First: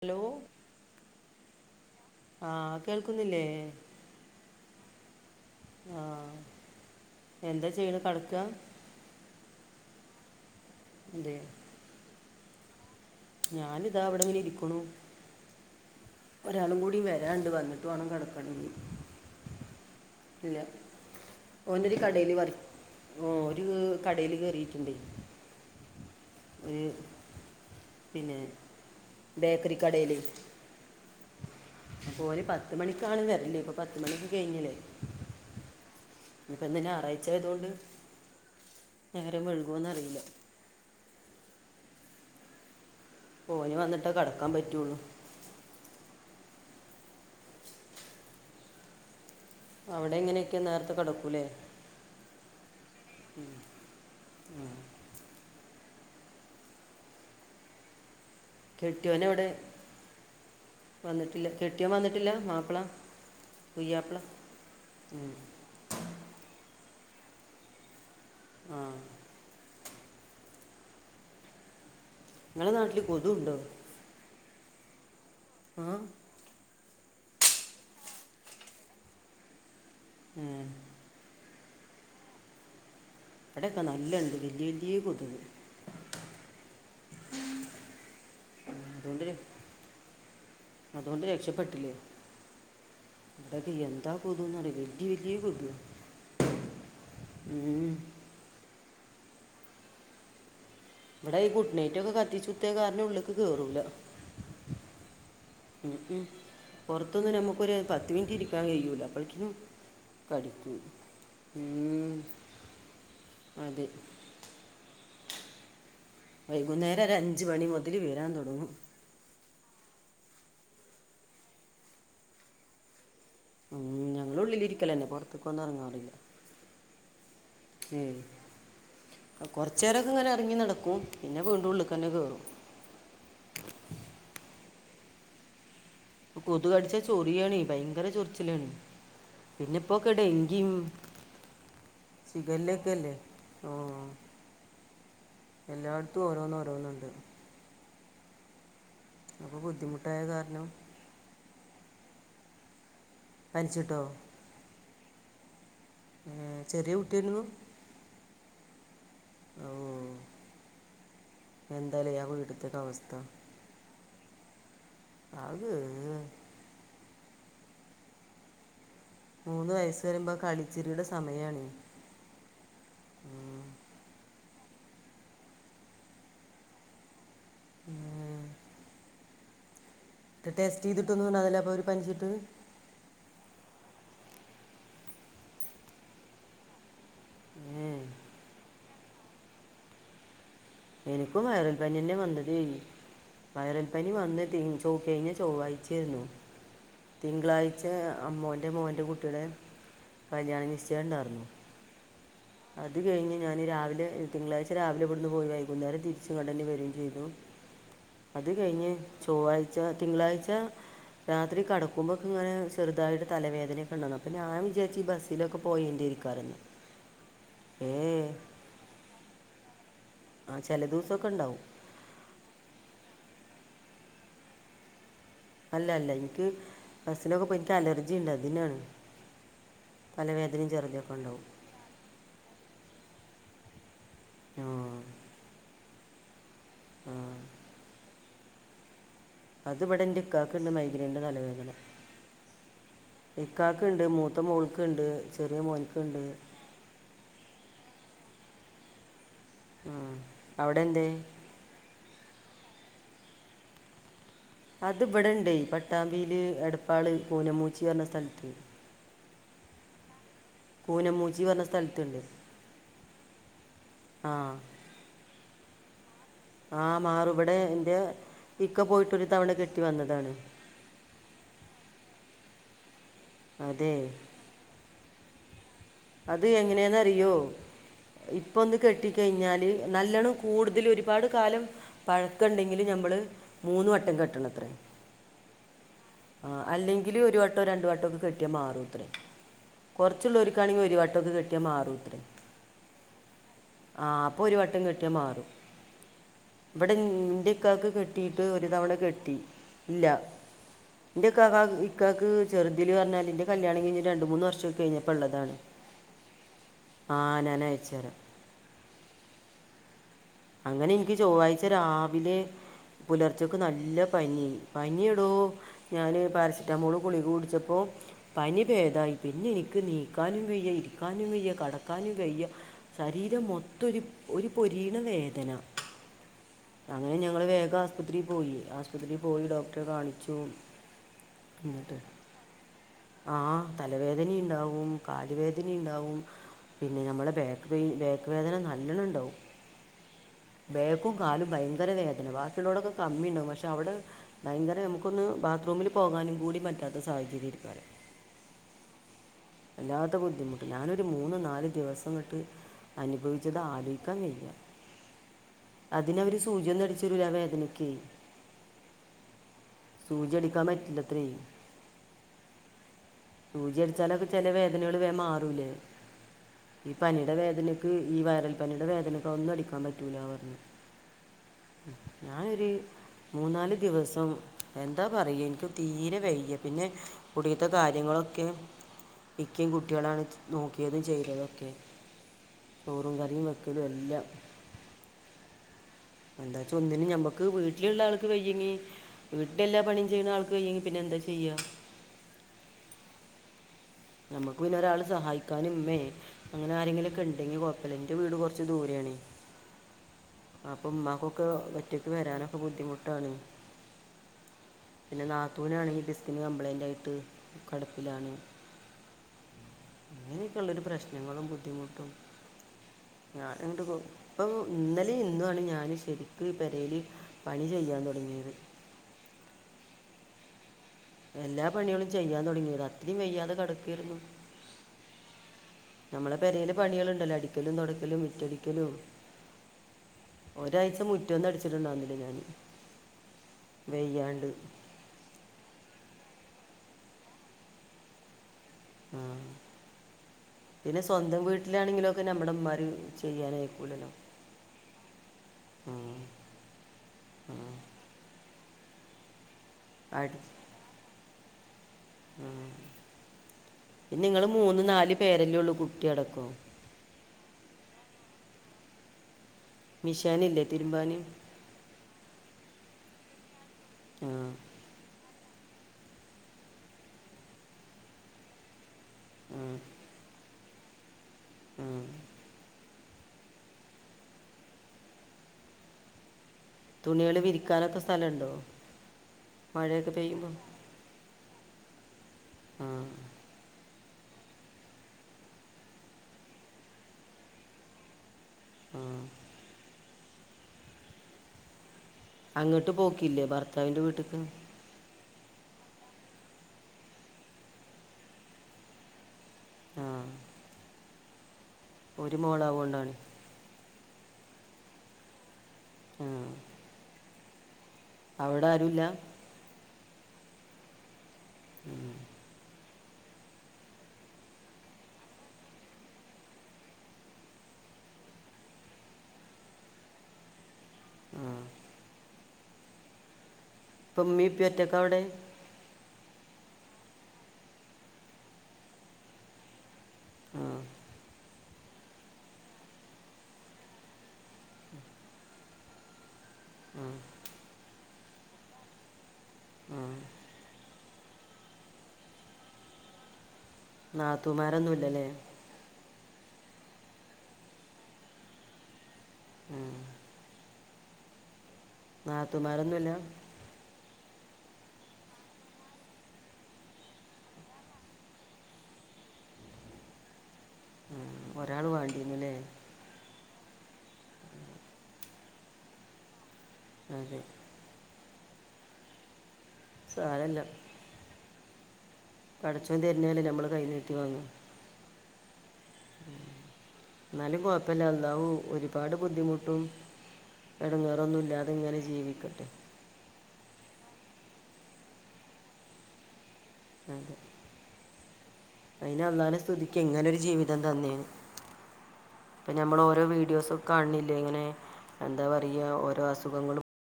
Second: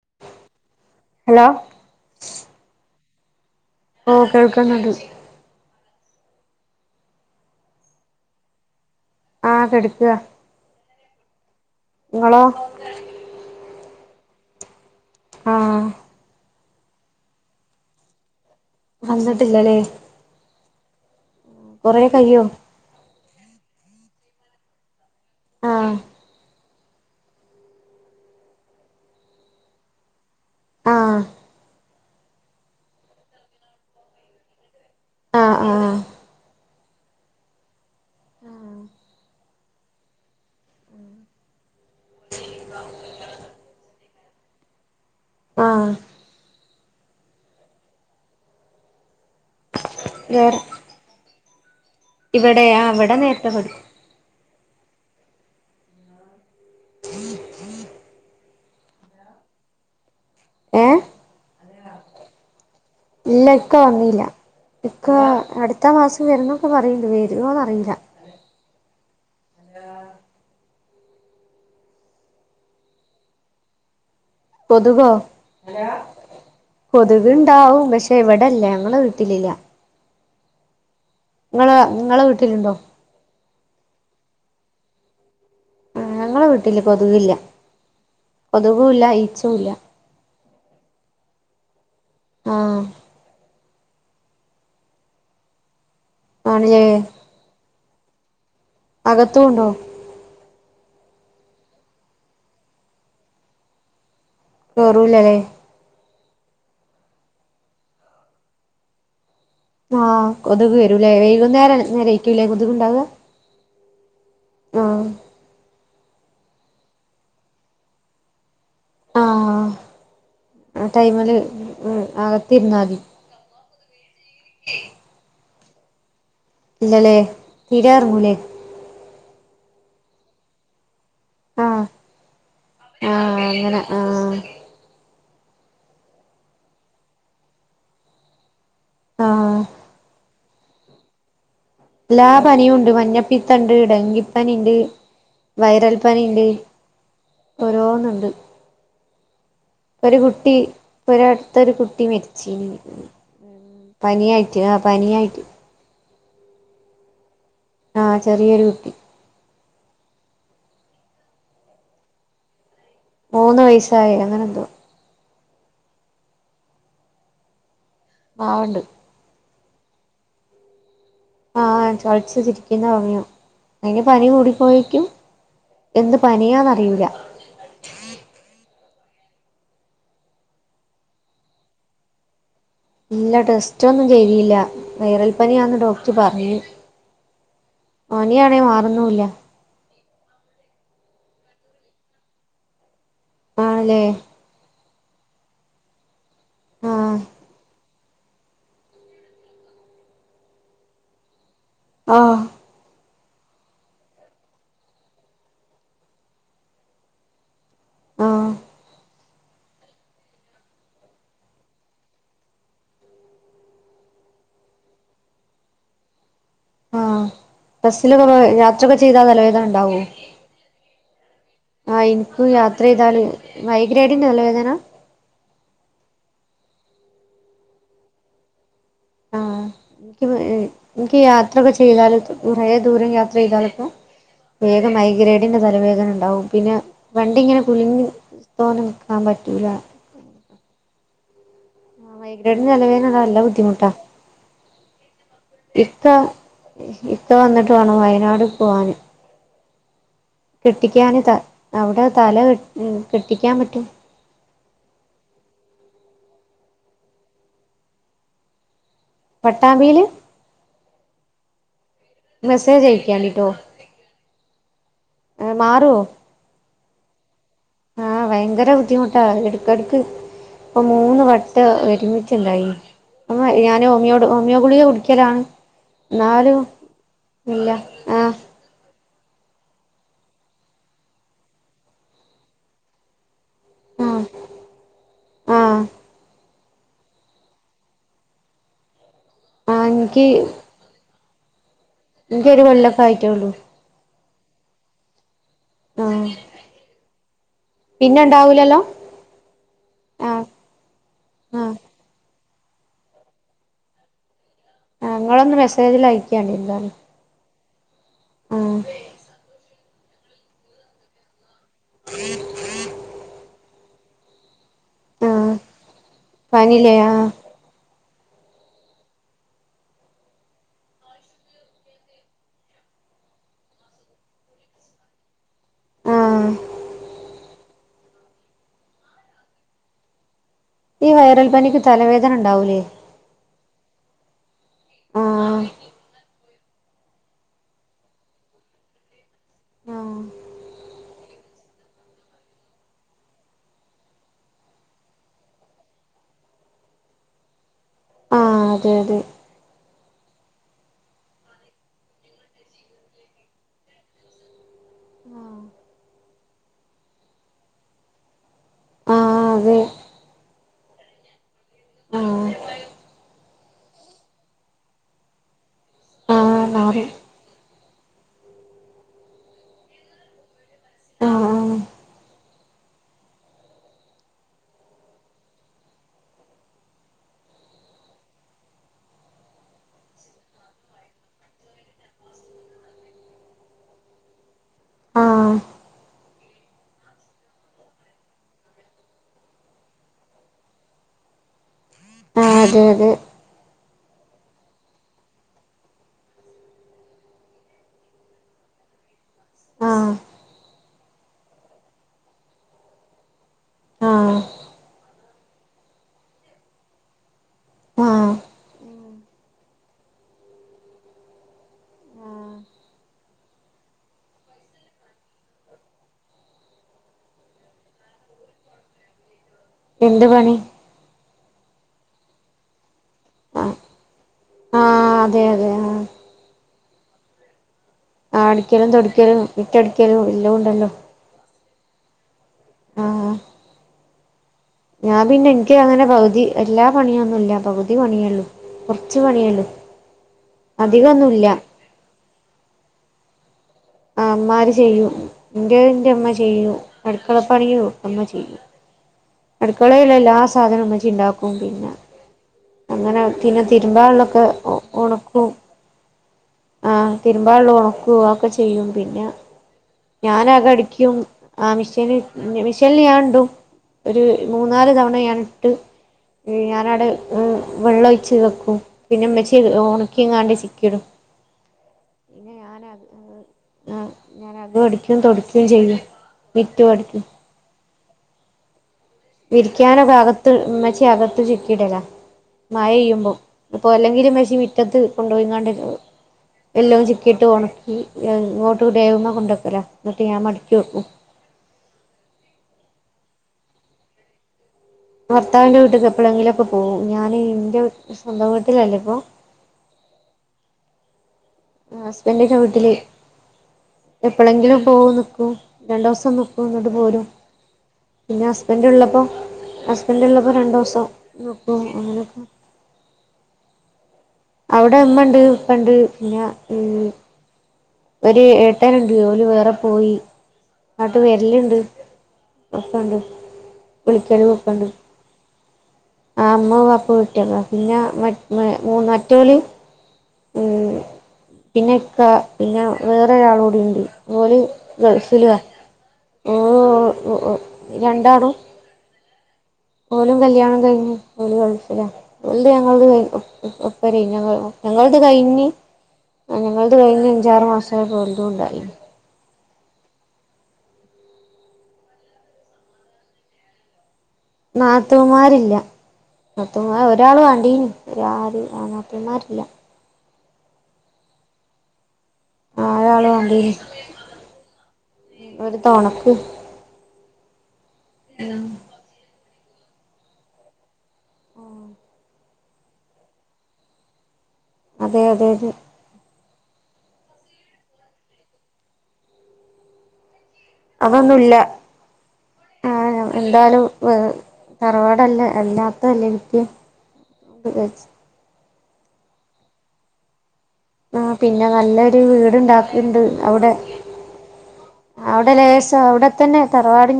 Hello? Hello? ആഹ് കേൾക്കുന്നില്ലേ? ആഹ് കേൾക്കുന്നുണ്ട്. ആഹ് എന്താ ചെയ്യണെ കെടക്കാ. ആഹ് കെടുക്ക. എന്തേ ഇങ്ങളോ? ഞാനിതാ ഇവിടെ ഇങ്ങനെ ഇരിക്കണു. ആഹ്. ഒരാളും കൂടി വരാണ്ട് വന്നിട്ട് വേണം കെടക്കണങ്കി. വന്നിട്ടില്ലല്ലേ. ഇല്ല. ഓനൊരു കൊറേ കടെല് കയ്യോ വർ ഓ, ഒര് കടേല് കേറീട്ടുണ്ട്. ആഹ്. ഒര് പിന്നെ ബേക്കറി കടേല്. ആഹ്. അപ്പം ഒര് പത്ത് മണിക്കാണ് വരല് ഇപ്പൊ പത്ത് മണിയൊക്കെ കഴിഞ്ഞില്ലേ ആഹ് ആഹ് ഇപ്പൊ എന്ത ഞായറാഴ്ചയതൊണ്ട് നേരം വെയു കൊന്നറില. [inaudible] മൊന് വന്നിട്ടേ കടക്കാ പറ്റുള്ളു. ആഹ്. അവിടെങ്ങനെക്കെ വേറെ നേരത്തെ കെടക്കൂലേ. ഇവിടെ. ആ ഇവിടെ നേരത്തെ കെടക്കും. കെട്ടിയോനവിടെ ഏ വന്നിട്ടില്ല കെട്ടേൻ വന്നിട്ടില്ല മാപ്പള. ഇല്ല. ഇക്ക വന്നിയില്ല ഇക്ക അടുത്ത മാസം വരുന്നൊക്കെ പറയണ്ട് വരൊന്ന്റില്ല. ആഹ ഞങ്ങളെ നാട്ടില് കൊതുണ്ടോ കൊത്കോ ആ കൊതുക്ണ്ടാവും പക്ഷെ. ഇവിടെല്ല ഞങ്ങളെവീട്ടിലില്ല. ഉം ങ്ങളെ ങ്ങളെ വീട്ടിലുണ്ടോ? ഇവിടെയക്കെ നല്ലണ്ട് വല്ല്യ വല്ല്യ കൊതുക് ആ ഞങ്ങള് വീട്ടില് കൊതുകില്ല. ഉം, കൊതുകുല്ല ഈചെ ഇല്ല. അതൊണ്ട് രക്ഷപ്പെട്ടില്ലേ ആഹ അഡക്ക് എന്താ കൊതുക് നറിയോ വലിയ വല്യ കൊതുക് ആണ്ലെ ഉം അകത്തുംണ്ടോ ഇവിടെ ഈ കുഡ്നൈറ്റ് ഒക്കെ കത്തിച്ചുത്തിയ കാരണം ഉള്ള്ക്ക് കേറൂല. കെറൂലല്ലേ. മ ഉ പുറത്തൊന്ന് നമുക്കൊരു പത്ത് മിനിറ്റ് ഇരിക്കാൻ കഴിയൂല്ല അപളികൊ. ആഹ് കൊതുക് വരൂലേ വൈകുന്നേര ഉം, നേരക്കൂല്ലേ കൊതുക് ണ്ടാവ. അതെ ആഹ വൈകുന്നേരം ഒരഅഞ്ച മണി മുതൽ വരാൻ തുടങ്ങും. ആ ആ ടൈമില് അകത്തിരുന്നാമതി. ഉം ഞങ്ങളുള്ളിരിക്കലന്നെ പുറത്ത്‌കെന്നും ഒന്ന എ റങ്ങാറില്ല. ഇല്ലല്ലേ തീരെ ഇറങ്ങൂല്ലേ കൊറച്ചുേരൊക്കെ ഇങ്ങനെ ഇറങ്ങി നടക്കും പിന്നെ വീണ്ടും പുള്ളിക്ക തന്നെ കേറും ആഹ അങ്ങന ആഹ ഇപ്പ കൊതു കടിച്ചാ ചൊറിയണീ ഭയങ്കര ചൊറിച്ചിലണ ആഹ് പിന്നെപ്പ കേ ഡെങ്കി എല്ലാ പനിയുണ്ട് ഓ മഞ്ഞപ്പിത്തണ്ട്, ടെങ്കിപ്പനിണ്ട് വൈറൽ എല്ലായിടത്തും പനിണ്ട്. ഓരോന്ന് ഓരോന്നുണ്ട് ഓരോന്ന്ണ്ട്. അപ്പോൾ ഒരു ബുദ്ധിമുട്ടായ കുട്ടി കാരണം ഇപ്പോൾ ഒരിടുത്തൊരു കുട്ടി മരിച്ച പനിച്ചിട്ടോ പനിയായിട്ട് ആ പനിയായിട്ട് ഏ ചെറിയ കുട്ടിയന്നു ആ ചെറിയൊരു കുട്ടി. ഓ എന്താല ആ വീടുത്തക്ക അവസ്ഥ മൂന്ന് വയസ്സായി അങ്ങനെന്തോ അഹ് ബവണ്ട് മൂന്ന് വയസ്സ് റിംമ്പോ കളിച്ചിറിയുടെ സമയണ കളിച് ചിരി ക്കുന്ന സമയം അയിന് പനി കൂടിപ്പോയേക്കും. എന്ത് പനിയാന് അറിയൂല്ല ആഹ് ടെസ്റ്റ് ചെയ്തിട്ടൊന്നും ഉണ്ടായില അപ്പം ഒന് പനിച്ച്ട്ട് ഇല്ല ടെസ്റ്റൊന്നും ചെയ്തില്ല, വൈറൽ പനിയാന്ന് ഡോക്ടർ പറഞ്ഞു. ഏഹ് പനിയാണെ മാറുന്നില്ല എനിക്കും വയറൽ പനി തന്നെ വന്നതെയ് വയറൽ ആണല്ലേ പനി വന്ന പി കഴിഞ്ഞ ചൊവ്വാഴ്ച്ചയിനി ആഹ് തിങ്കളാഴ്ച്ച ഇന്റെ അമ്മോന്റെ മോന്റെ കുട്ടിയുടെ കല്യാണം നിശ്ചയം ഉണ്ടായിരുന്നു. ആഹ് അത് കഴിഞ്ഞ് ഞാന് രാവില തിളാഴ്ച്ച രാവിലെ ഇവിടുന്ന് പോയി വൈ കുന്നേരം തിരിച്ചു ഇങ്ങട്ടെന്നെ വെരും ചെയ്തു അത് ആഹ് കഴിഞ്ഞ് ചൊവ്വാഴ്ച്ച തിങ്കളാഴ്ച്ച രാത്രി കടക്കുമ്പോക്കെ ഇങ്ങന ചെറുതായിട്ട് തലവേദനൊക്കെണ്ടാനു, അപ്പ ഞാനും വിചാരിച്ച ഈ ബസ് തിലെക്കെ പോയേന്റെയ്ക്കാരം ആഹ് ബസ്സിലൊക്കെ യാത്രൊക്കെ ചെയ്താ തലവേദന ഉണ്ടാവോ? ആ ചില ദിവസൊക്കെ ഉണ്ടാവും. ആ എനിക്ക് യാത്ര ചെയ്താല്, മൈഗ്രെഡിന്റെ തലവേദന അല്ല അല്ല, എനിക്ക് ബസിലൊക്കെ പോയിട്ട് എനിക്ക് അലർജി ഉണ്ട് അതിന്നാണ്. ആഹ് എനിക്ക് എനിക്ക് യാത്രയൊക്കെ ചെയ്താല് കുറേ ദൂരം യാത്ര ചെയ്താലക്കെ ആ വേഗം മൈഗ്രേഡിന്റെ തലവേദന ഉണ്ടാവും, പിന്നെ ആ വണ്ടി ഇങ്ങനെ കുലിങ്ങി തോനെ നിക്കാൻ പറ്റ അത് ഇവടന്റെ ഇകാക്ക ഉണ്ട് മൈഗ്രേന്റെ തലവേദന. മൈഗ്രൈഡിന്റെ തലവേദന നല്ല ബുദ്ധിമുട്ടാ ഇക്കക്ക്ണ്ട്, മൂത്ത മോൾക്കുണ്ട്, ചെറിയ ഇക്ക മോനക്കുണ്ട് ഇക്ക വന്നിട്ട് വേണം വയനാട് പോകാന് ആഹ് കെട്ടിക്കാന് ത അവിടെ തല കെ കെട്ടിക്കാൻ പറ്റും അത് ഇവിടെണ്ടേ, പട്ടാമ്പിയില് എടപ്പാള് പൂനമൂച്ചി പറഞ്ഞ സ്ഥലത്ത്. പട്ടാമ്പിയില് പൂനമൂച്ചി പറഞ്ഞ സ്ഥലത്തുണ്ട്. മെസ്സേജ് അയക്കണ്ടിട്ടോ ആഹ് മാറോ? ആഹ്, മാറും ഇവിടെ എന്റെ ഭയങ്കര ഇക്ക ബുദ്ധിമുട്ടാ പോയിട്ടൊരു തവണ കെട്ടി എടക്കെടക്ക് വന്നതാണ്. ഇപ്പൊ മൂന്ന് വട്ട ഒരുമിച്ചുണ്ടായി. അപ്പ ഞാന് അതെ ഓമിയോ ഡോ ഹോമിയോ ഗുളിക കുടിക്കലാണ്. അത് എന്നാലും എങ്ങനെയന്ന അറിയോ? ഇല്ല ആഹ് ഇപ്പൊ ഒന്ന് കെട്ടിക്കഴിഞ്ഞാല് നല്ലവണ്ണം കൂടുതൽ ഒരുപാട് കാലം പഴക്കുണ്ടെങ്കില് ഞമ്മള് മൂന്ന് വട്ടം ആഹ് കെട്ടണം അത്രേ. ആഹ് ആ, അല്ലെങ്കിൽ ഒരു വട്ടോ രണ്ടു വട്ടോ ഒന്ന് കെട്ടിയാൽ മാറും അത്രേ ആഹ് എനിക്ക് കൊറച്ചുള്ളോര് ആണെങ്കിൽ ഒരു വട്ടമക്കെട്ടിയാ മാറും അത്രേ. ബനിക്കൊരു കൊല്ലൊക്കെ ആയിട്ടേ ഒള്ളൂ. ആഹ്, അപ്പൊ ഒരു വട്ടം കെട്ടിയാ മാറും. ആഹ് ഇവിടെ ഇന്റെ ഇക്കാക്ക് പിന്നെ കെട്ടിയിട്ട് ഒരു ഉണ്ടാവൂലല്ലോ തവണ കെട്ടി ഇല്ല. ആഹ് എന്റെക്കാകാക്ക് ആഹ് ഇക്കക്ക് ചെറുതില് പറഞ്ഞാല് എന്റെ കല്യാണം കഴിഞ്ഞ്ട്ട് രണ്ട് മൂന്ന് വർഷക്കെ കഴിഞ്ഞപ്പം ആഹ് ഇള്ളാതാ ഇങ്ങളൊന്ന് മെസ്സേജിൽ അയക്കേണ്ടി എന്താന്ന്. ആ ഞാന് അയച്ച് തരാ ആഹ് അങ്ങനെ എനിക്ക് ചൊവ്വാഴ്ച്ച രാവിലെ പുലർച്ചക്ക് നല്ല പനി ഏയ്നി പനിയെടോ, ആഹ് ഞാാന് പനില്ലേ പാരസെറ്റാമോള് കുളിക ആഹ് കുടിച്ചപ്പോ പനി ഭേദായി, പിന്നെ എനിക്ക് നീക്കാനും വയ്യ ഇരിക്കാനും വയ്യ കടക്കാനും വയ്യ. ശരീരം മൊത്തൊരു ഒരു പൊരിണ വേ നോ ആഹ് അങ്ങനെ ഞങ്ങള് വേഗാ ശുപത്രി പോയി ആശുപത്രി പോയി ഡോക്ട്ടേ കാണിച്ചു ഈ വൈറൽ പനിക്ക് എന്നിട്ട് തലവേദന ഉണ്ടാവൂലേ ആ തലവേദനിണ്ടാവും ആഹ് കാലുവേദനിണ്ടാവും പിന്നെ നമ്മളെ ബാക്ക് പെയിൻ ബേക്ക് വേദന നല്ലണംണ്ടാവും ആഹ് ബേക്കും കാലും ഭയങ്കര വേദന വാക്കിലൊടൊക്കെ കമ്മിണ്ടാവും പക്ഷെ അവിടെ ഭയങ്കര മുക്കൊന്ന് ബാത്റൂമിൽ പോകാനും കൂടി പറ്റാത്ത സാഹചര്യം എയ്ക്കാരും ആ അതെ അതെ അല്ലാത്ത ബുദ്ധിമുട്ട് ഞാനൊരു മൂന്നും നാല് ദിവസങ്ങട്ട് അനുഭവിച്ചത് ആലോയ്ക്കാൻ വയ്യാ ആഹ് അതിനൊര് സൂജി ഒന്നും അടിച്ചരുലാ വേദനയ്ക്ക് ആ സൂചടിക്കാൻ പറ്റില്ലത്രേ അതെ സൂചി അടിച്ചാലൊക്കെ ചെല വേദനകള് വേ മാറൂലേ ആഹ് ആഹ് ഈ മാറി പനിയുടെ വേദനക്ക് ഈ വൈറൽ പനിയുടെ വേദനക്കെ ഒന്നും അടിക്കാൻ പറ്റൂല പറഞ് ആഹ് ഞാനൊര് മൂന്നാല് ദിവസം എന്താ പറയ ഇൻക്ക് തീരെ വയ്യ പിന്നെ കുടീത്തെ കാര്യങ്ങളൊക്കെ പിക്കിം കുട്ടിളാണ് നോക്കിയതും ചെയ്തതൊക്കെ ചോറും കറിം വെക്കലും എല്ലാം ആഹ എന്താച്ച ഒന്നിനും ഞമ്മക്ക് വീട്ടിലുള്ള ആൾക്ക് വയ്യെങ്കി വീട്ടിലെല്ലാപണിം ചെയ്യുന്നാൾക്ക് വയങ്കി പിന്നെന്താ ചെയ്യാ ആ അതെ അതെ നമ്മക്ക് പിന്നെ ഒരാൾ സഹായിക്കാന് ഉമ്മേനി അങ്ങനെ ആരെങ്കിലൊക്കെണ്ടെങ്കിൽ കൊയപ്പല്ലാ ൻ്റെവീട് കൊർച്ച് ദൂരേണ് ആഹ് അപ്പമ്മാക്കൊക്കെ ഒറ്റയ്ക്ക് വരാനൊക്കെ ബുദ്ധിമുട്ടാണ് ആഹ് പിന്നെ നാത്തൂനാണെങ്കിൽ ഡിസ്ക്ന് കംപ്ലൈന്റായിട്ട് കിടപ്പിലാണ് ആഹ് അങ്ങനെക്കൊള്ളൊരു പ്രശ്നങ്ങളും ബുദ്ധിമുട്ടും ഞാന ഇങ്ങോട്ട്പ്പൊ ഇന്നലെ ഇന്നു ആണ് ഞാൻ ശരിക്കും ഈ പേരേൽ പണി ചെയ്യാൻ തുടങ്ങിയത് എന്ത് പണി എല്ലാ പണികളും ചെയ്യാൻ തുടങ്ങിത് അത്രയും വയ്യാതെ കടക്കായിരുന്നു ആ അതെ അതെ ആ നമ്മള പെരേല പണികളുണ്ടല്ലോടി ലും തുടക്കലും അടിക്കലും മുറ്റടിക്കലും തൊടിക്കലും മിറ്റടിക്കലും എല്ലാം ഉണ്ടല്ലോ ഒരാഴ്ച മു റ്റ അടിച്ചിട്ടുണ്ടുവുന്നില്ല ഞാന് ആഹ് വെയ്യാണ്ട് ഞാൻ പിന്നെ നിക്ക് അങ്ങനെ പകുതി എല്ലാ പണിയൊന്നുമില്ല പകുതി പണിയള്ളു കുറച്ച് ആ. പണിയള്ളൂ അധികന്നുല്ല നമ്മുടെമാര് ചെയ്യാനയ്ക്കൂലല്ലോ അമ്മാർ ചെയ്യും എൻ്റെ ൻ്റമ്മ ചെയ്യും അടുക്കളപ്പണിലും അമ്മ ചെയ്യും അടുക്കളയിലുള്ള എല്ലാ സാധനും മ്മച്ചിണ്ടാക്കും പിന്നെ ആ അങ്ങനെ പിന്നെ തിരുമ്പാള്ളൊക്കെ നിങ്ങള് മൂന്ന് നാല് പേരെല്ലേള്ളു കുട്ടി അടക്കം ആ തിരുമ്പാള്ള ഒണക്കും ഒക്കെ ചെയ്യും പിന്നെ ഞാൻ മിഷാനില്ലേ അക തിരുമ്പാൻ അടിക്കും ആ മിഷീന് മെഷീന ഞാടും ഒരു ആ മൂന്നാല് തവണ ഞൻ ഇട്ട് ഞാനട് ഉം വെള്ളം ഒഴിച്ച് വെക്കും പിന്നെമ്മച്ചി ഉം ഒണക്കികാണ്ട് ചിക്കിടും ഉം ഇന്നെ ഞനാത് ആ ഞാന് അകം അടിക്കും തൊടക്കും ചെയ്യും മിറ്റം അടിക്കും തുണ്യേള് വിരിക്കാനൊക്കെ സലണ്ടോ വിരിക്കാനൊക്കെ അകത്ത് ഇമ്മച്ചി അകത്ത് ചിക്കിടലാ ആഹ് മഴെയ്യുമ്പും ഇപ്പൊ അല്ലെങ്കിലും മ്മച്ചി വിറ്റത്ത് കൊണ്ടോയിക്കാണ്ടി എല്ലാം ചുക്കിയിട്ട് ഒണക്കി ഇങ്ങോട്ട് ആഹ് ദേവമഹ് കൊണ്ടെക്കല ഇന്നട്ട് ഞാൻ മടക്കി വെക്കും. അങ്ങേട്ട് പോക്കില്ലേ ഭർത്താവിന്റെ വീട്ടിക്ക് ഭർത്താവിന്റെ വീട്ടിക്ക് എപ്പളെങ്കിലൊക്കെ പോകും. ഞാനീ എന്റെ സ്വന്തം വീട്ടിലെല്ലിപ്പൊ ആഹ് അഹ് ഒരു ഹസ്ബന്റിന്റെ വീട്ടില് മോളാവോണ്ടാണ് എപ്പളെങ്കിലും പോവു നിക്കും രണ്ടോസം ആഹ് നിക്കും ഇന്നട്ടു പോരും പിന്നെ അവിടെ ആരുല്ല ഹസ്ബെന്റുള്ളപ്പം ഹസ്ബന്റുള്ളപ്പം രണ്ടോസം നിക്കും അങ്ങനൊക്കെ അവിടെ ഉമ്മണ്ട് ഇപ്പണ്ട് പിന്നെ ഈഹ് ഒരു ഏട്ടൻ ഇണ്ട് ഓല് വേറെ പൊയി നാട്ടു ആഹ് വെര്ല്ണ്ട് ഒക്കൊണ്ട്. ഇപ്പം വുളിക്കലു ഇമ്മീം ഇപ്പിം ഒക്കണ്ട് ഒറ്റക്കാ അവിടെ ആ ഇമ്മ വാപ്പ വെട്ട്യേത പിന്നെ മറ്റ് ഏഹ് മറ്റോല്‌. ആഹ് പിനി ഇക്കാ പിന്നെ വേറെ ഒരാളൂടിണ്ട്. ഓല് ഗൾഫ്‌ ല്വ ഓഹ് ആഹ് ഓ ഉം രണ്ടാളും ആഹ് ഓലും കല്യാണം കഴിഞ് ഓല് ഗൾഫിലാ [unintelligible] ഞങ്ങള് ത് കഴിഞ്ഞു ഇപ്പ പറയുന്ന [unintelligible] ഞങ്ങൾ [unintelligible] ഞങ്ങൾത് നാത്തൂമാരൊന്നുല്ലല്ലേ കയിഞ്ഞ് ആഹ് ഞങ്ങൾത്. കഴിഞ്ഞ് അഞ്ചാറു മാസായപ്പം ഓല്തുണ്ടായി ആഹ് നാത്തൂമ്മാരൊന്നുല്ല നാത്തൂമാര് ഇല്ല നാത്തൂമാര് ഒരാളു വണ്ടീന്നി. [unintelligible] നാത്തൂ മ്മാര് ഇല്ല ഒരാളു വേണ്ടീനുല്ലേ ആഹ് ഒരാളു വാണ്ടീന്നി ഉം ഒരു തൊണക്ക് അതെ ഉം സാരല്ല ആഹ് പടച്ചോൻ തര്ന്നല്ലേ നമ്മള് കൈ നീട്ടി വാങ്ങ അതെ അതെ അതെ ഉം ഇന്നാലും കൊയപ്പില്ല എന്നാവു ഒരുപാട് ബുദ്ധിമുട്ടും എടങ്കേറൊന്നും ഇല്ലാതെ ഇങ്ങനെ ജീവിക്കട്ടെ ആഹ് എന്തായാലും ഏഹ് തറവാടല്ലേ എല്ലാത്തെല്ലെനിക്ക് അതെ ഉ [unintelligible] അതിനള്ളാലെ സ്തുതിക്ക് ഇങ്ങെനൊരു ജീവി തം ആ തന്നേന് പിന്നെ നല്ലൊരു ഇപ്പം നമ്മള് വീടുണ്ടാക്ക്ണ്ട് ഓരോ അവിടെ വീഡിയോസൊക്കാണില്ലേ ഇങ്ങനെ എന്താ അവിടെ പറ്യയ ലേശം ഓരോ അവിടെ തന്നെ അസുഖങ്ങളും തറവാട്